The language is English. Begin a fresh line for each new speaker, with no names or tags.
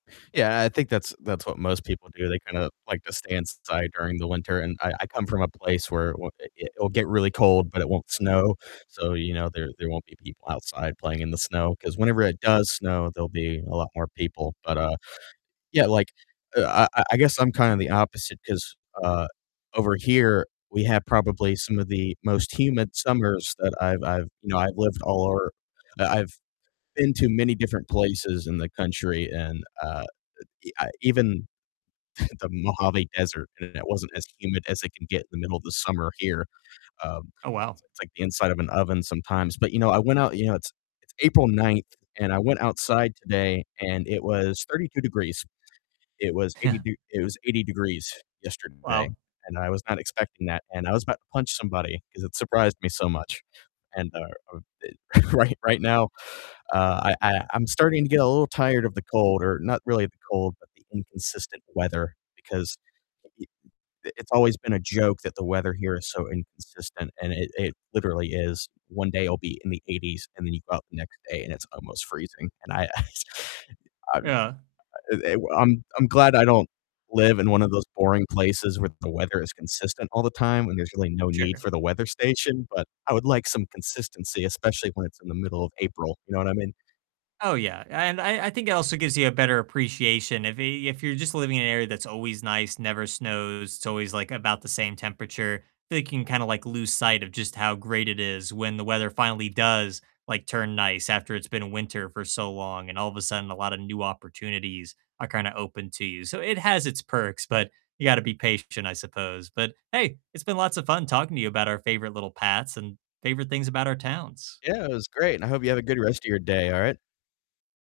Yeah, I think that's that's what most people do, they kinda like to stay inside during the winter and I I come from a place where w it it'll get really cold, but it won't snow, so, you know, there there won't be people outside playing in the snow, 'cause whenever it does snow, there'll be a lot more people, but, uh, yeah, like, uh, I I guess I'm kinda the opposite, 'cause, uh, over here we have probably some of the most humid summers that I've I've you know, I've lived all over I I've been to many different places in the country and, uh, uh, ah even the Mojave Desert, and it wasn't as humid as it can get in the middle of the summer here. Um,
Oh, wow.
it's it's like the inside of an oven sometimes. But, you know, I went out, you know, it's it's April 9th, and I went outside today, and it was 32 degrees. It was 80
Yeah.
d was 80 degrees yesterday,
Wow.
and I was not expecting that, and I was about to punch somebody, 'cause it surprised me so much. And, uh, uh, eh right right now, uh, I I I'm starting to get a little tired of the cold, or not really the cold, but the inconsistent weather, because y i it's always been a joke that the weather here is so inconsistent, and it it literally is. One day it'll be in the 80s, and then you go out the next day and it's almost freezing. And I I I uh,
Yeah.
eh, I'm I'm glad I don't live in one of those boring places where the weather is consistent all the time and there's really no need
Sure.
for the weather station, but I would like some consistency, especially when it's in the middle of April, you know what I mean?
Oh, yeah and I I think it also gives you a better appreciation, if y if you're just living in an area that's always nice, never snows, it's always, like, about the same temperature, think you can kinda, like, lose sight of just how great it is when the weather finally does, like, turn nice after it's been a winter for so long, and all of a sudden, a lotta new opportunities are kinda open to you, so it has its perks, but you gotta be patient, I suppose, but hey, it's been lots of fun talking to you about our favorite little paths and favorite things about our towns.
Yeah, it was great, and I hope you have a good rest of your day, alright?